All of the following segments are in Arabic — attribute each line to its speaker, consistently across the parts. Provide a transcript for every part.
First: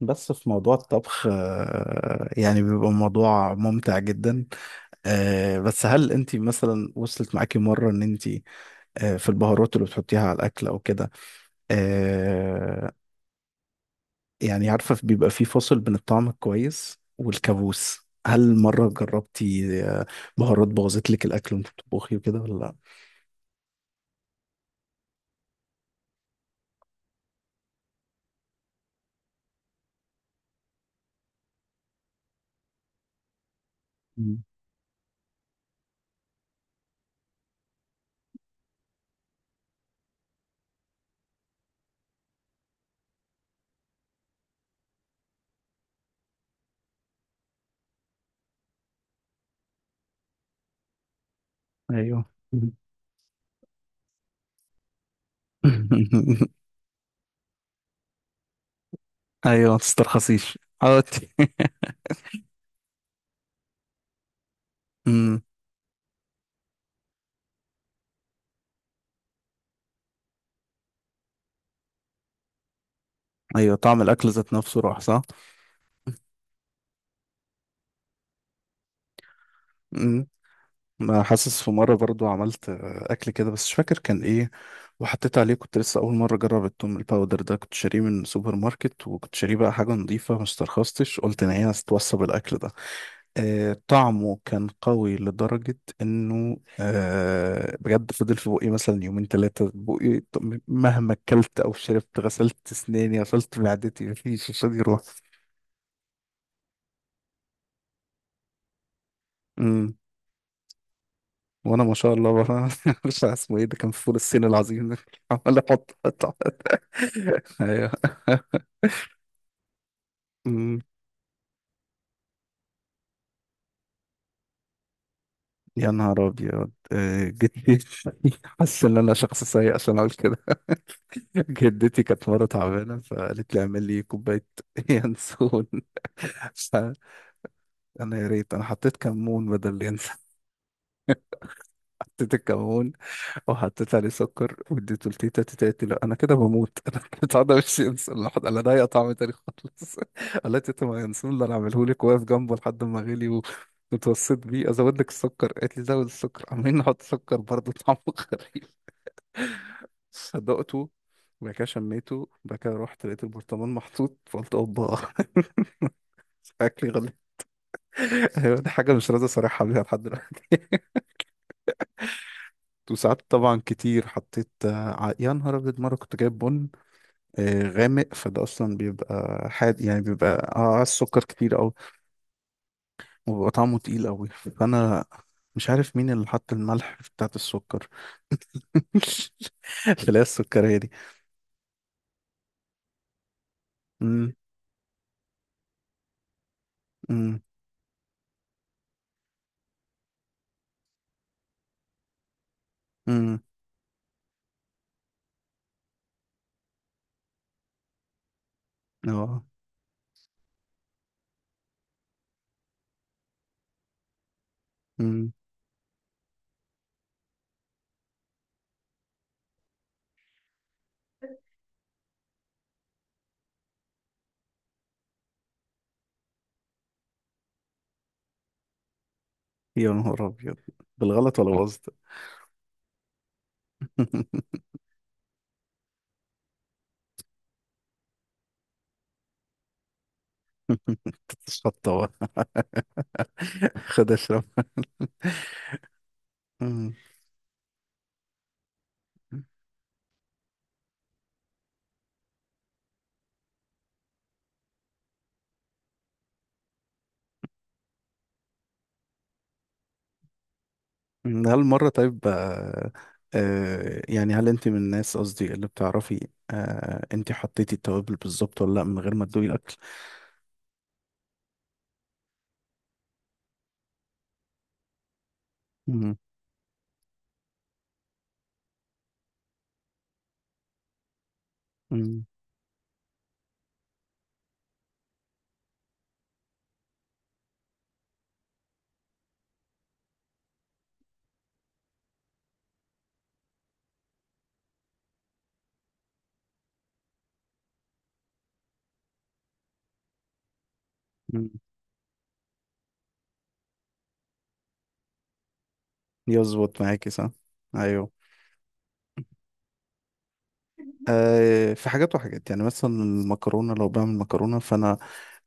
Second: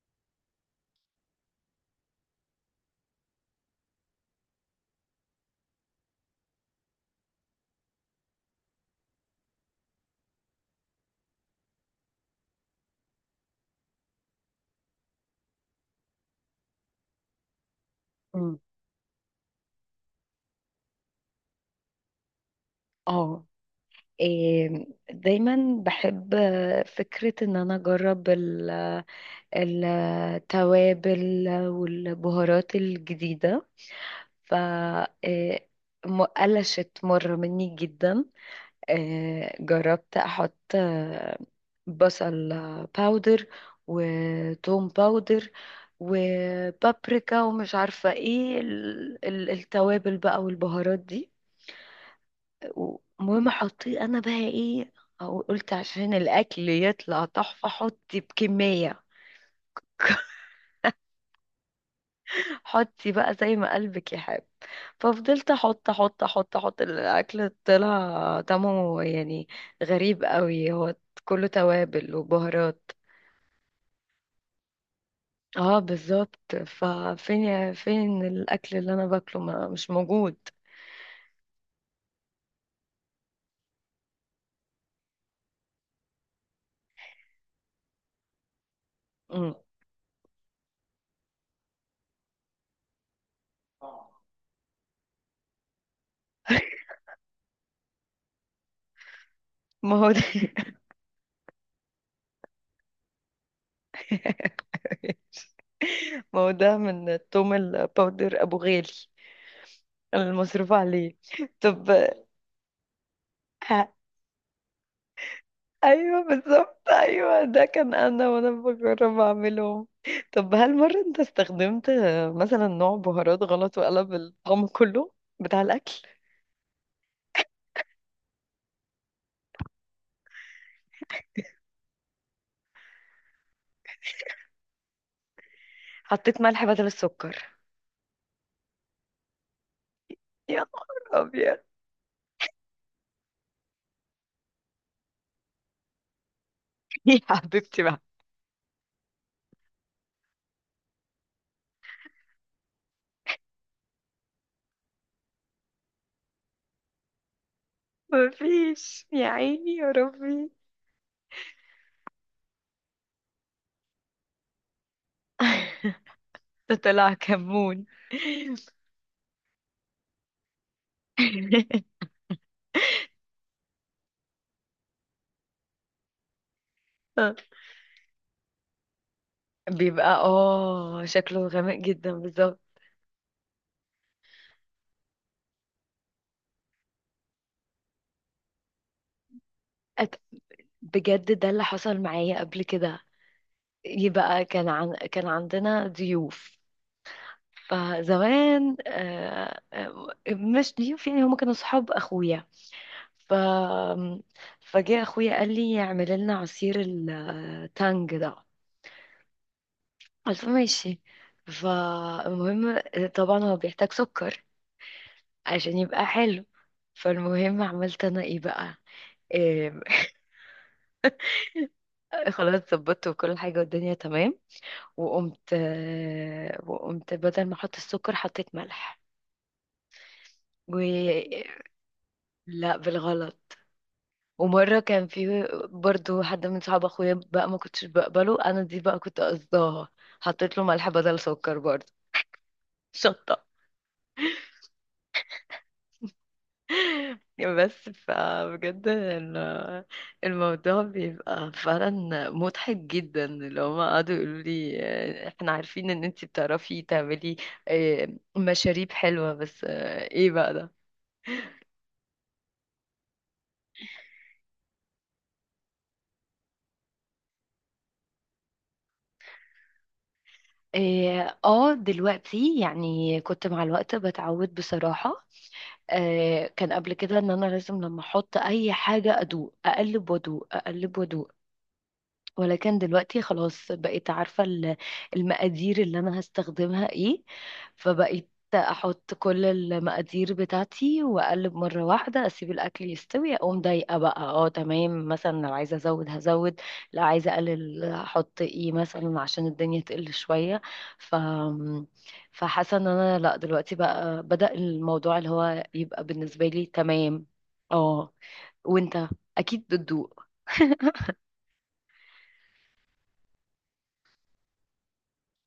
Speaker 1: بس في موضوع الطبخ، يعني بيبقى موضوع ممتع جدا. بس هل انت مثلا وصلت معاكي مرة ان انت، في البهارات اللي بتحطيها على الاكل او كده؟ آه، يعني عارفة بيبقى في فصل بين الطعم الكويس والكابوس، هل
Speaker 2: مم.
Speaker 1: مرة جربتي بهارات بوظت لك الاكل وانت بتطبخي وكده ولا لا؟
Speaker 2: اه، إيه، دايما بحب فكرة ان انا اجرب التوابل والبهارات الجديدة.
Speaker 1: مم.
Speaker 2: ف إيه، قلشت مرة مني جدا. جربت احط بصل باودر وتوم باودر وبابريكا ومش عارفة ايه التوابل بقى والبهارات دي.
Speaker 1: ايوه.
Speaker 2: المهم حطيه انا بقى ايه؟ أو قلت عشان الاكل يطلع تحفه حطي بكميه،
Speaker 1: ايوه، ما تسترخصيش. عودتي.
Speaker 2: حطي بقى زي ما قلبك يحب.
Speaker 1: مم.
Speaker 2: ففضلت احط احط احط احط، الاكل طلع طعمه يعني غريب قوي، هو كله توابل وبهارات.
Speaker 1: ايوه، طعم الاكل ذات نفسه راح، صح؟
Speaker 2: اه بالظبط، ففين فين الاكل اللي انا باكله؟ ما مش موجود.
Speaker 1: انا حاسس في مره برضو عملت اكل كده بس مش فاكر كان ايه، وحطيت عليه. كنت لسه اول مره اجرب التوم الباودر ده، كنت شاريه من سوبر ماركت وكنت
Speaker 2: مم.
Speaker 1: شاريه بقى حاجه نظيفه، ما استرخصتش، قلت ان هي هتتوصى بالاكل ده. آه، طعمه كان قوي لدرجه انه بجد فضل في بقي مثلا يومين ثلاثه
Speaker 2: ما هو
Speaker 1: بقي
Speaker 2: ده.
Speaker 1: مهما اكلت او شربت، غسلت اسناني غسلت معدتي، مفيش، مش راضي يروح.
Speaker 2: ما هو ده من التوم الباودر ابو غالي
Speaker 1: امم.
Speaker 2: المصروف عليه.
Speaker 1: وانا
Speaker 2: طب،
Speaker 1: ما شاء الله بقى مش عارف اسمه ايه، ده كان
Speaker 2: ه-
Speaker 1: فول الصين العظيم ده. عمال احط،
Speaker 2: ايوه بالظبط، ايوه ده
Speaker 1: ايوه.
Speaker 2: كان انا وانا بجرب اعملهم. طب هل
Speaker 1: أمم.
Speaker 2: مرة انت استخدمت مثلا نوع بهارات غلط وقلب الطعم كله بتاع
Speaker 1: يا
Speaker 2: الاكل؟
Speaker 1: نهار ابيض، جدتي. حاسس ان انا شخص سيء عشان اقول كده. جدتي كانت مره تعبانه فقالت لي اعمل لي كوبايه ينسون.
Speaker 2: حطيت ملح بدل السكر.
Speaker 1: فانا يا ريت انا حطيت كمون بدل اليانسون.
Speaker 2: يا نهار ابيض.
Speaker 1: حطيت الكمون، وحطيت عليه سكر واديته لتيتا. تيتا قالت لي لا، انا كده بموت. انا
Speaker 2: يا
Speaker 1: البتاع ده مش
Speaker 2: حبيبتي بقى،
Speaker 1: ينسى، لحد انا ده طعم تاني خالص. قال لها تيتا، ما ينسون اللي انا عامله لك، واقف جنبه لحد ما غلي واتوسط بيه ازود لك السكر. قالت لي زود السكر، عمالين نحط سكر برضه طعمه غريب.
Speaker 2: مفيش يا عيني يا ربي.
Speaker 1: صدقته، وبعد كده شميته، وبعد كده رحت لقيت البرطمان محطوط، فقلت اوبا.
Speaker 2: ده
Speaker 1: شكلي
Speaker 2: طلع
Speaker 1: غلط.
Speaker 2: كمون.
Speaker 1: ايوه، دي حاجه مش راضي اصارحها بيها لحد دلوقتي. وساعات طبعا كتير حطيت يا نهار ابيض، مره كنت جايب بن غامق، فده اصلا بيبقى حاد يعني
Speaker 2: بيبقى
Speaker 1: بيبقى، اه
Speaker 2: اه
Speaker 1: السكر
Speaker 2: شكله
Speaker 1: كتير قوي،
Speaker 2: غامق جدا بالظبط.
Speaker 1: وبيبقى طعمه تقيل قوي. فانا مش عارف مين اللي حط الملح بتاعت السكر. تلاقي
Speaker 2: أت-
Speaker 1: السكرية دي.
Speaker 2: بجد ده اللي حصل معايا قبل كده،
Speaker 1: امم.
Speaker 2: يبقى كان عندنا ضيوف.
Speaker 1: امم.
Speaker 2: فزمان مش ضيوف، يعني هم كانوا صحاب اخويا. ف
Speaker 1: امم.
Speaker 2: فجاء اخويا قال لي اعمل لنا عصير التانج ده.
Speaker 1: اه.
Speaker 2: قلت له ماشي. فالمهم، طبعا هو بيحتاج سكر
Speaker 1: امم.
Speaker 2: عشان يبقى حلو. فالمهم عملت انا ايه بقى؟ إيه، خلاص ظبطت وكل حاجة والدنيا تمام. وقمت بدل ما احط السكر حطيت ملح.
Speaker 1: يا نهار ابيض، بالغلط
Speaker 2: و
Speaker 1: ولا باظت؟
Speaker 2: لا، بالغلط. ومرة كان في برضو حد من صحاب اخويا بقى ما كنتش بقبله، انا دي بقى كنت قصداها، حطيت له ملح بدل سكر برضو.
Speaker 1: تتشطب.
Speaker 2: شطة.
Speaker 1: خد اشرب. مم.
Speaker 2: بس فبجد الموضوع بيبقى فعلا مضحك جدا، اللي هما قعدوا يقولوا لي احنا عارفين ان انتي بتعرفي تعملي آه، مشاريب حلوة، بس ايه بقى ده؟
Speaker 1: مم، هل مرة طيب آه يعني هل انت من الناس، قصدي اللي بتعرفي آه، انت حطيتي التوابل بالظبط ولا لا من غير ما تدوقي الاكل؟
Speaker 2: اه دلوقتي يعني كنت مع الوقت بتعود بصراحة.
Speaker 1: مم،
Speaker 2: كان قبل كده ان انا لازم لما احط اي حاجه ادوق اقلب وادوق اقلب وادوق.
Speaker 1: مم،
Speaker 2: ولكن دلوقتي خلاص بقيت عارفة المقادير اللي أنا هستخدمها إيه. فبقيت أحط كل المقادير بتاعتي وأقلب مرة واحدة، أسيب الأكل يستوي، أقوم ضايقة بقى أه تمام، مثلا لو عايزة أزود هزود، لو عايزة أقلل أحط إيه مثلا عشان الدنيا تقل شوية. ف
Speaker 1: مم.
Speaker 2: فحاسة إن أنا لأ، دلوقتي بقى بدأ الموضوع اللي هو يبقى بالنسبة لي
Speaker 1: يظبط معاكي،
Speaker 2: تمام.
Speaker 1: صح؟
Speaker 2: أه.
Speaker 1: ايوه.
Speaker 2: وأنت أكيد بتدوق.
Speaker 1: آه في حاجات وحاجات. يعني مثلا المكرونة، لو بعمل مكرونة فانا،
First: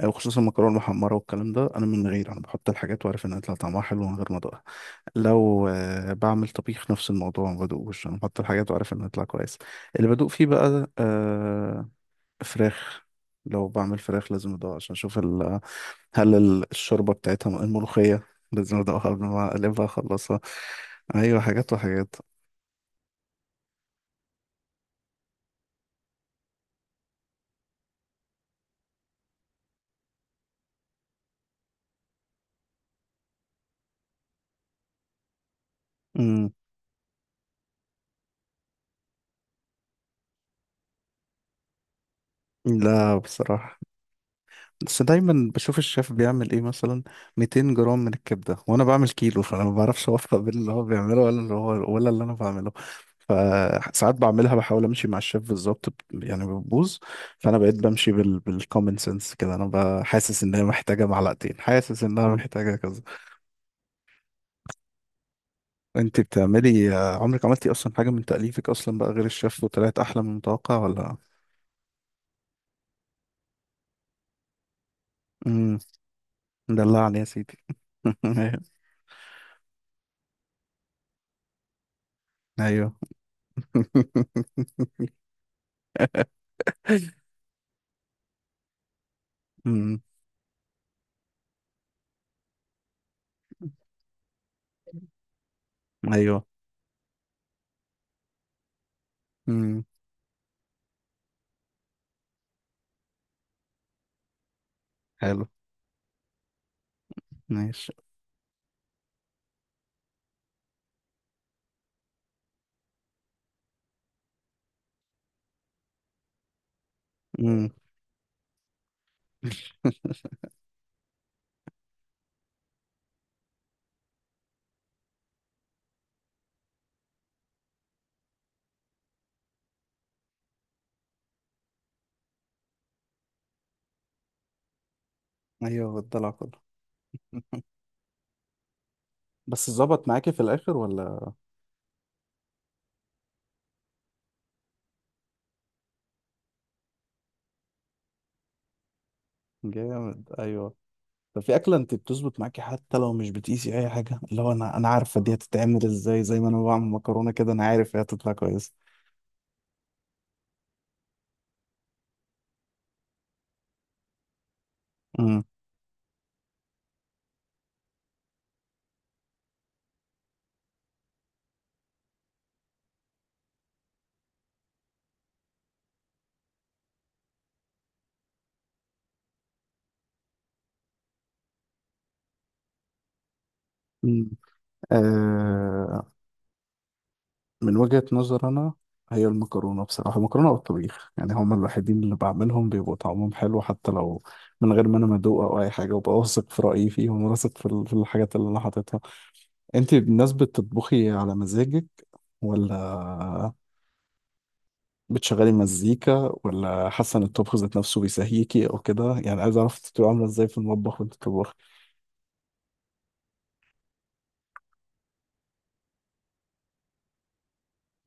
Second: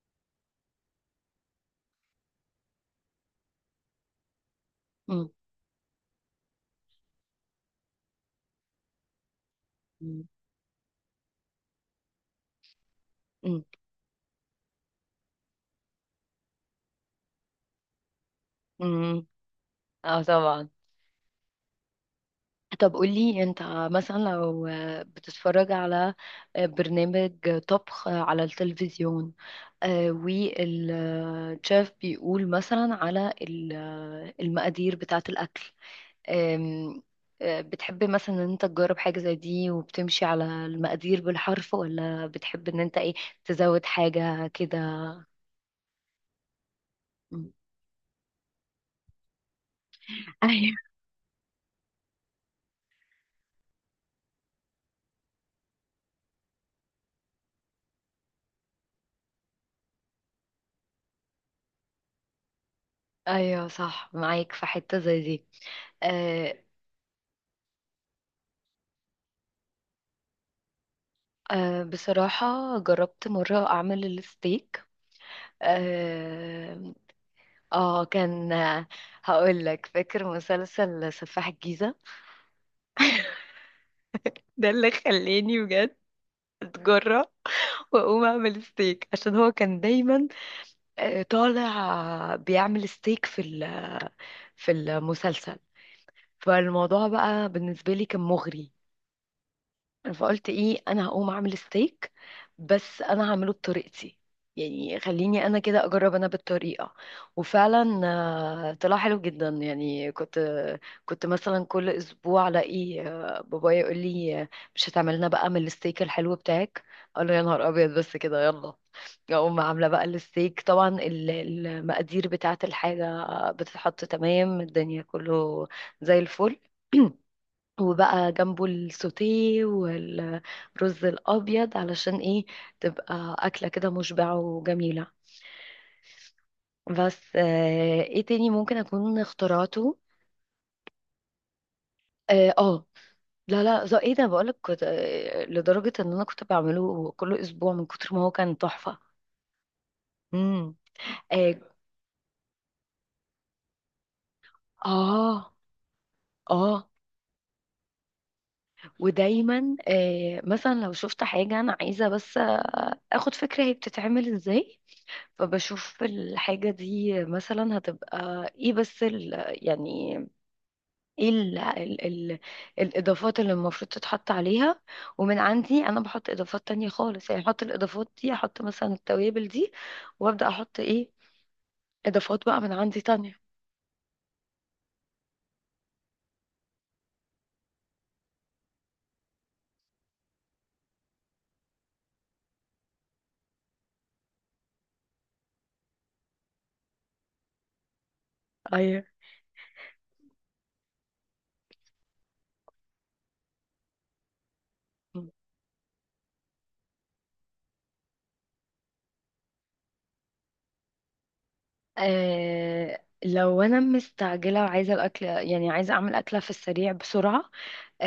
Speaker 1: وخصوصا المكرونة المحمرة والكلام ده، انا من غير، انا بحط الحاجات وعارف انها هيطلع طعمها حلو من غير ما ادوقها.
Speaker 2: مم.
Speaker 1: لو بعمل طبيخ نفس الموضوع، ما بدوقوش، انا بحط الحاجات وعارف انها هتطلع كويس. اللي بدوق فيه بقى آه، فراخ.
Speaker 2: مم.
Speaker 1: لو بعمل فراخ لازم ادوق عشان اشوف ال... هل الشوربه بتاعتها، الملوخيه، لازم ادوقها قبل
Speaker 2: مم.
Speaker 1: ما اقلبها
Speaker 2: اه
Speaker 1: اخلصها.
Speaker 2: طبعا.
Speaker 1: ايوه، حاجات وحاجات.
Speaker 2: طب قولي انت، مثلا لو بتتفرج على برنامج طبخ على التلفزيون، والشيف بيقول مثلا على المقادير بتاعة الأكل،
Speaker 1: امم.
Speaker 2: آم، آه، بتحب مثلا ان انت تجرب حاجة زي دي وبتمشي على المقادير بالحرف، ولا بتحب ان انت ايه
Speaker 1: لا بصراحه،
Speaker 2: تزود حاجة كده؟
Speaker 1: بس دايما بشوف الشيف بيعمل ايه، مثلا
Speaker 2: مم.
Speaker 1: 200 جرام من الكبده، وانا بعمل كيلو. فانا ما بعرفش اوفق بين اللي
Speaker 2: ايوه.
Speaker 1: هو بيعمله ولا اللي هو ولا اللي انا بعمله. فساعات بعملها بحاول امشي مع الشيف بالظبط يعني بتبوظ. فانا بقيت بمشي بال بالكومن سنس كده، انا حاسس انها محتاجه معلقتين، حاسس انها محتاجه كذا.
Speaker 2: ايوه صح، معاك في حته زي دي.
Speaker 1: انت
Speaker 2: آه،
Speaker 1: بتعملي، عمرك عملتي اصلا حاجه من تاليفك اصلا بقى غير الشيف وطلعت احلى من المتوقع، ولا؟
Speaker 2: أه بصراحة جربت مرة أعمل الستيك.
Speaker 1: امم.
Speaker 2: اه.
Speaker 1: دلعني يا سيدي.
Speaker 2: كان، هقول لك، فاكر مسلسل سفاح الجيزة؟
Speaker 1: ايوه.
Speaker 2: ده اللي خلاني بجد اتجرأ واقوم اعمل ستيك، عشان هو كان
Speaker 1: امم.
Speaker 2: دايما طالع بيعمل ستيك في المسلسل.
Speaker 1: ايوه.
Speaker 2: فالموضوع بقى بالنسبة لي كان مغري.
Speaker 1: امم.
Speaker 2: فقلت ايه، انا هقوم اعمل ستيك، بس انا هعمله بطريقتي، يعني خليني
Speaker 1: حلو.
Speaker 2: انا كده اجرب انا بالطريقه.
Speaker 1: ماشي.
Speaker 2: وفعلا طلع حلو جدا، يعني كنت مثلا كل اسبوع الاقي بابايا يقول لي مش هتعمل لنا بقى من الستيك الحلو بتاعك؟ اقول له يا نهار
Speaker 1: امم.
Speaker 2: ابيض، بس كده، يلا. اقوم عامله بقى الستيك، طبعا المقادير بتاعه الحاجه بتتحط تمام، الدنيا كله زي الفل. وبقى جنبه السوتيه والرز الابيض، علشان ايه؟ تبقى اكله كده مشبعه وجميله.
Speaker 1: ايوه، بالضلع كله.
Speaker 2: بس ايه تاني ممكن اكون
Speaker 1: بس
Speaker 2: اخترعته.
Speaker 1: ظبط معاكي في الاخر ولا؟
Speaker 2: اه لا لا زي ايه، ده بقولك كنت لدرجه ان انا كنت بعمله كل اسبوع من كتر ما هو كان تحفه.
Speaker 1: جامد،
Speaker 2: امم.
Speaker 1: ايوه. طب
Speaker 2: اه.
Speaker 1: في اكله انت بتظبط معاكي حتى لو مش بتقيسي اي حاجه، اللي هو، انا عارفه دي
Speaker 2: اه.
Speaker 1: هتتعمل ازاي، زي ما انا بعمل
Speaker 2: آه.
Speaker 1: مكرونه كده انا عارف هي هتطلع كويسه.
Speaker 2: ودايما مثلا لو شفت حاجه انا عايزه، بس اخد فكره هي بتتعمل ازاي،
Speaker 1: امم.
Speaker 2: فبشوف الحاجة دي مثلا هتبقى ايه، بس يعني ايه، ال ال ال الإضافات اللي المفروض تتحط عليها، ومن عندي أنا بحط إضافات تانية خالص. يعني أحط الإضافات دي، أحط مثلا التوابل دي، وأبدأ أحط ايه، إضافات بقى من عندي تانية.
Speaker 1: امم. آه، من وجهه نظر انا، هي المكرونه، بصراحه المكرونه والطبيخ يعني هما الوحيدين اللي بعملهم بيبقوا طعمهم حلو حتى لو من غير ما انا مدوق او اي حاجه، وببقى واثق في رايي فيهم، واثق في في الحاجات اللي انا حاططها.
Speaker 2: أيوه.
Speaker 1: انت الناس بتطبخي على مزاجك، ولا بتشغلي مزيكا، ولا حاسه ان الطبخ ذات نفسه بيسهيكي او كده؟ يعني عايز اعرف انت بتبقي عامله ازاي في المطبخ وانت بتطبخي.
Speaker 2: لو انا مستعجله وعايزه الاكل، يعني عايزه اعمل اكله في السريع بسرعه،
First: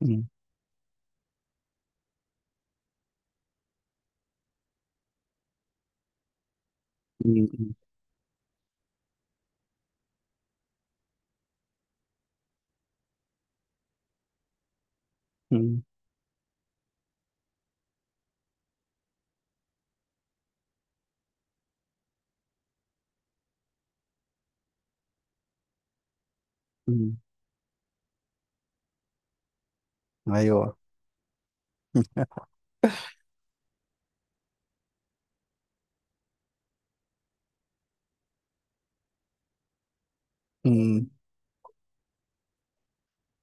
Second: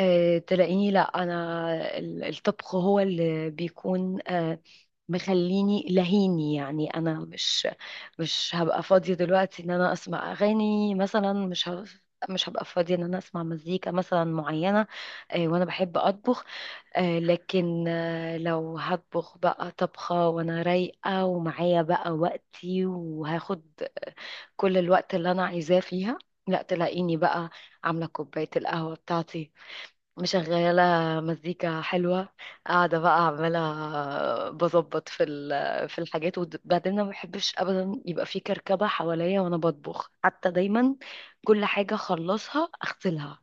Speaker 1: مم.
Speaker 2: تلاقيني لا، انا الطبخ هو اللي بيكون مخليني لهيني، يعني انا مش
Speaker 1: مم.
Speaker 2: مش هبقى فاضية دلوقتي ان انا اسمع اغاني مثلا، مش هبقى فاضية ان انا اسمع مزيكا مثلا معينة. وانا
Speaker 1: مم.
Speaker 2: بحب اطبخ. لكن لو هطبخ بقى طبخة وانا رايقة ومعايا بقى وقتي، وهاخد كل الوقت اللي انا عايزاه فيها، لا تلاقيني
Speaker 1: مم.
Speaker 2: بقى عاملة كوباية القهوة بتاعتي،
Speaker 1: ايوه.
Speaker 2: مشغلة مزيكا حلوة، قاعدة بقى عمالة بظبط في الحاجات. وبعدين أنا ما بحبش أبدا يبقى في كركبة حواليا وأنا بطبخ، حتى دايما
Speaker 1: مم.
Speaker 2: كل حاجة أخلصها أغسلها.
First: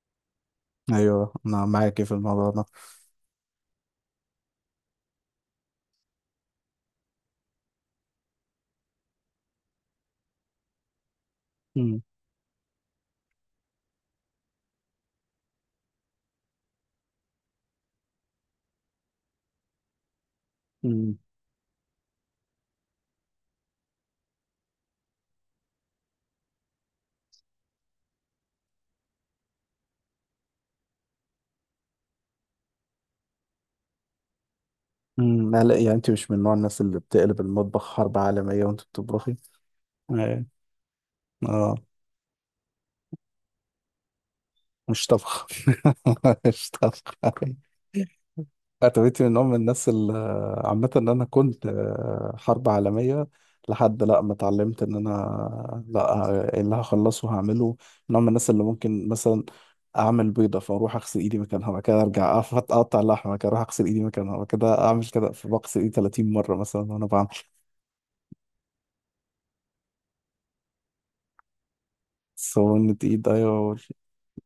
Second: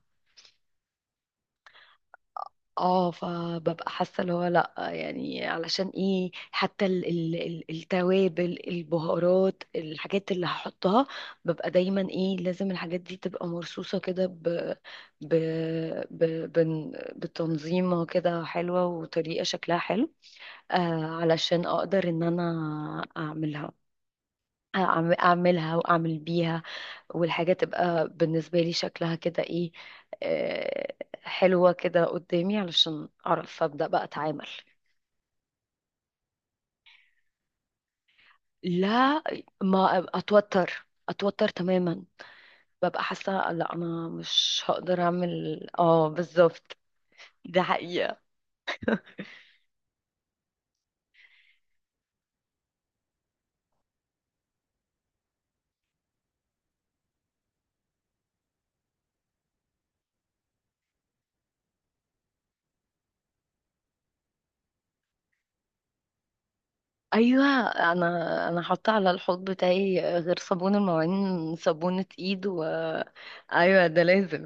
Speaker 1: ايوه انا معاكي في الموضوع ده.
Speaker 2: اه، فببقى حاسه اللي هو لا، يعني علشان ايه، حتى ال ال ال التوابل، البهارات، الحاجات اللي هحطها، ببقى دايما
Speaker 1: مم.
Speaker 2: ايه لازم الحاجات دي تبقى مرصوصه كده ب بتنظيمه كده حلوه وطريقه شكلها حلو،
Speaker 1: مم.
Speaker 2: علشان اقدر ان انا اعملها، اعملها واعمل بيها، والحاجة تبقى بالنسبة لي شكلها كده ايه، آه، حلوة كده قدامي، علشان اعرف ابدأ بقى اتعامل.
Speaker 1: مم. لا لا، يعني انت مش من نوع الناس اللي بتقلب المطبخ حرب عالميه وانت
Speaker 2: لا،
Speaker 1: بتطبخي.
Speaker 2: ما
Speaker 1: ايه.
Speaker 2: اتوتر اتوتر
Speaker 1: اه،
Speaker 2: تماما. ببقى حاسة لا، انا مش هقدر
Speaker 1: مش طبخ.
Speaker 2: اعمل، اه
Speaker 1: مش
Speaker 2: بالظبط.
Speaker 1: طبخ.
Speaker 2: دي حقيقة.
Speaker 1: اتويتي من ام الناس اللي، عامه ان انا كنت حرب عالميه لحد لا ما اتعلمت ان انا لا، إيه اللي هخلصه هعمله. من ام الناس اللي ممكن مثلا اعمل بيضه فاروح اغسل ايدي مكانها، بعد كده ارجع أقف اقطع لحمه، بعد كده اروح اغسل ايدي مكانها، بعد كده اعمل كده، فبغسل ايدي 30 مره مثلا وانا بعمل.
Speaker 2: ايوه، انا حاطة على الحوض بتاعي غير صابون المواعين صابونة ايد
Speaker 1: سخونة ايد،
Speaker 2: ايوه ده
Speaker 1: ايوه.
Speaker 2: لازم.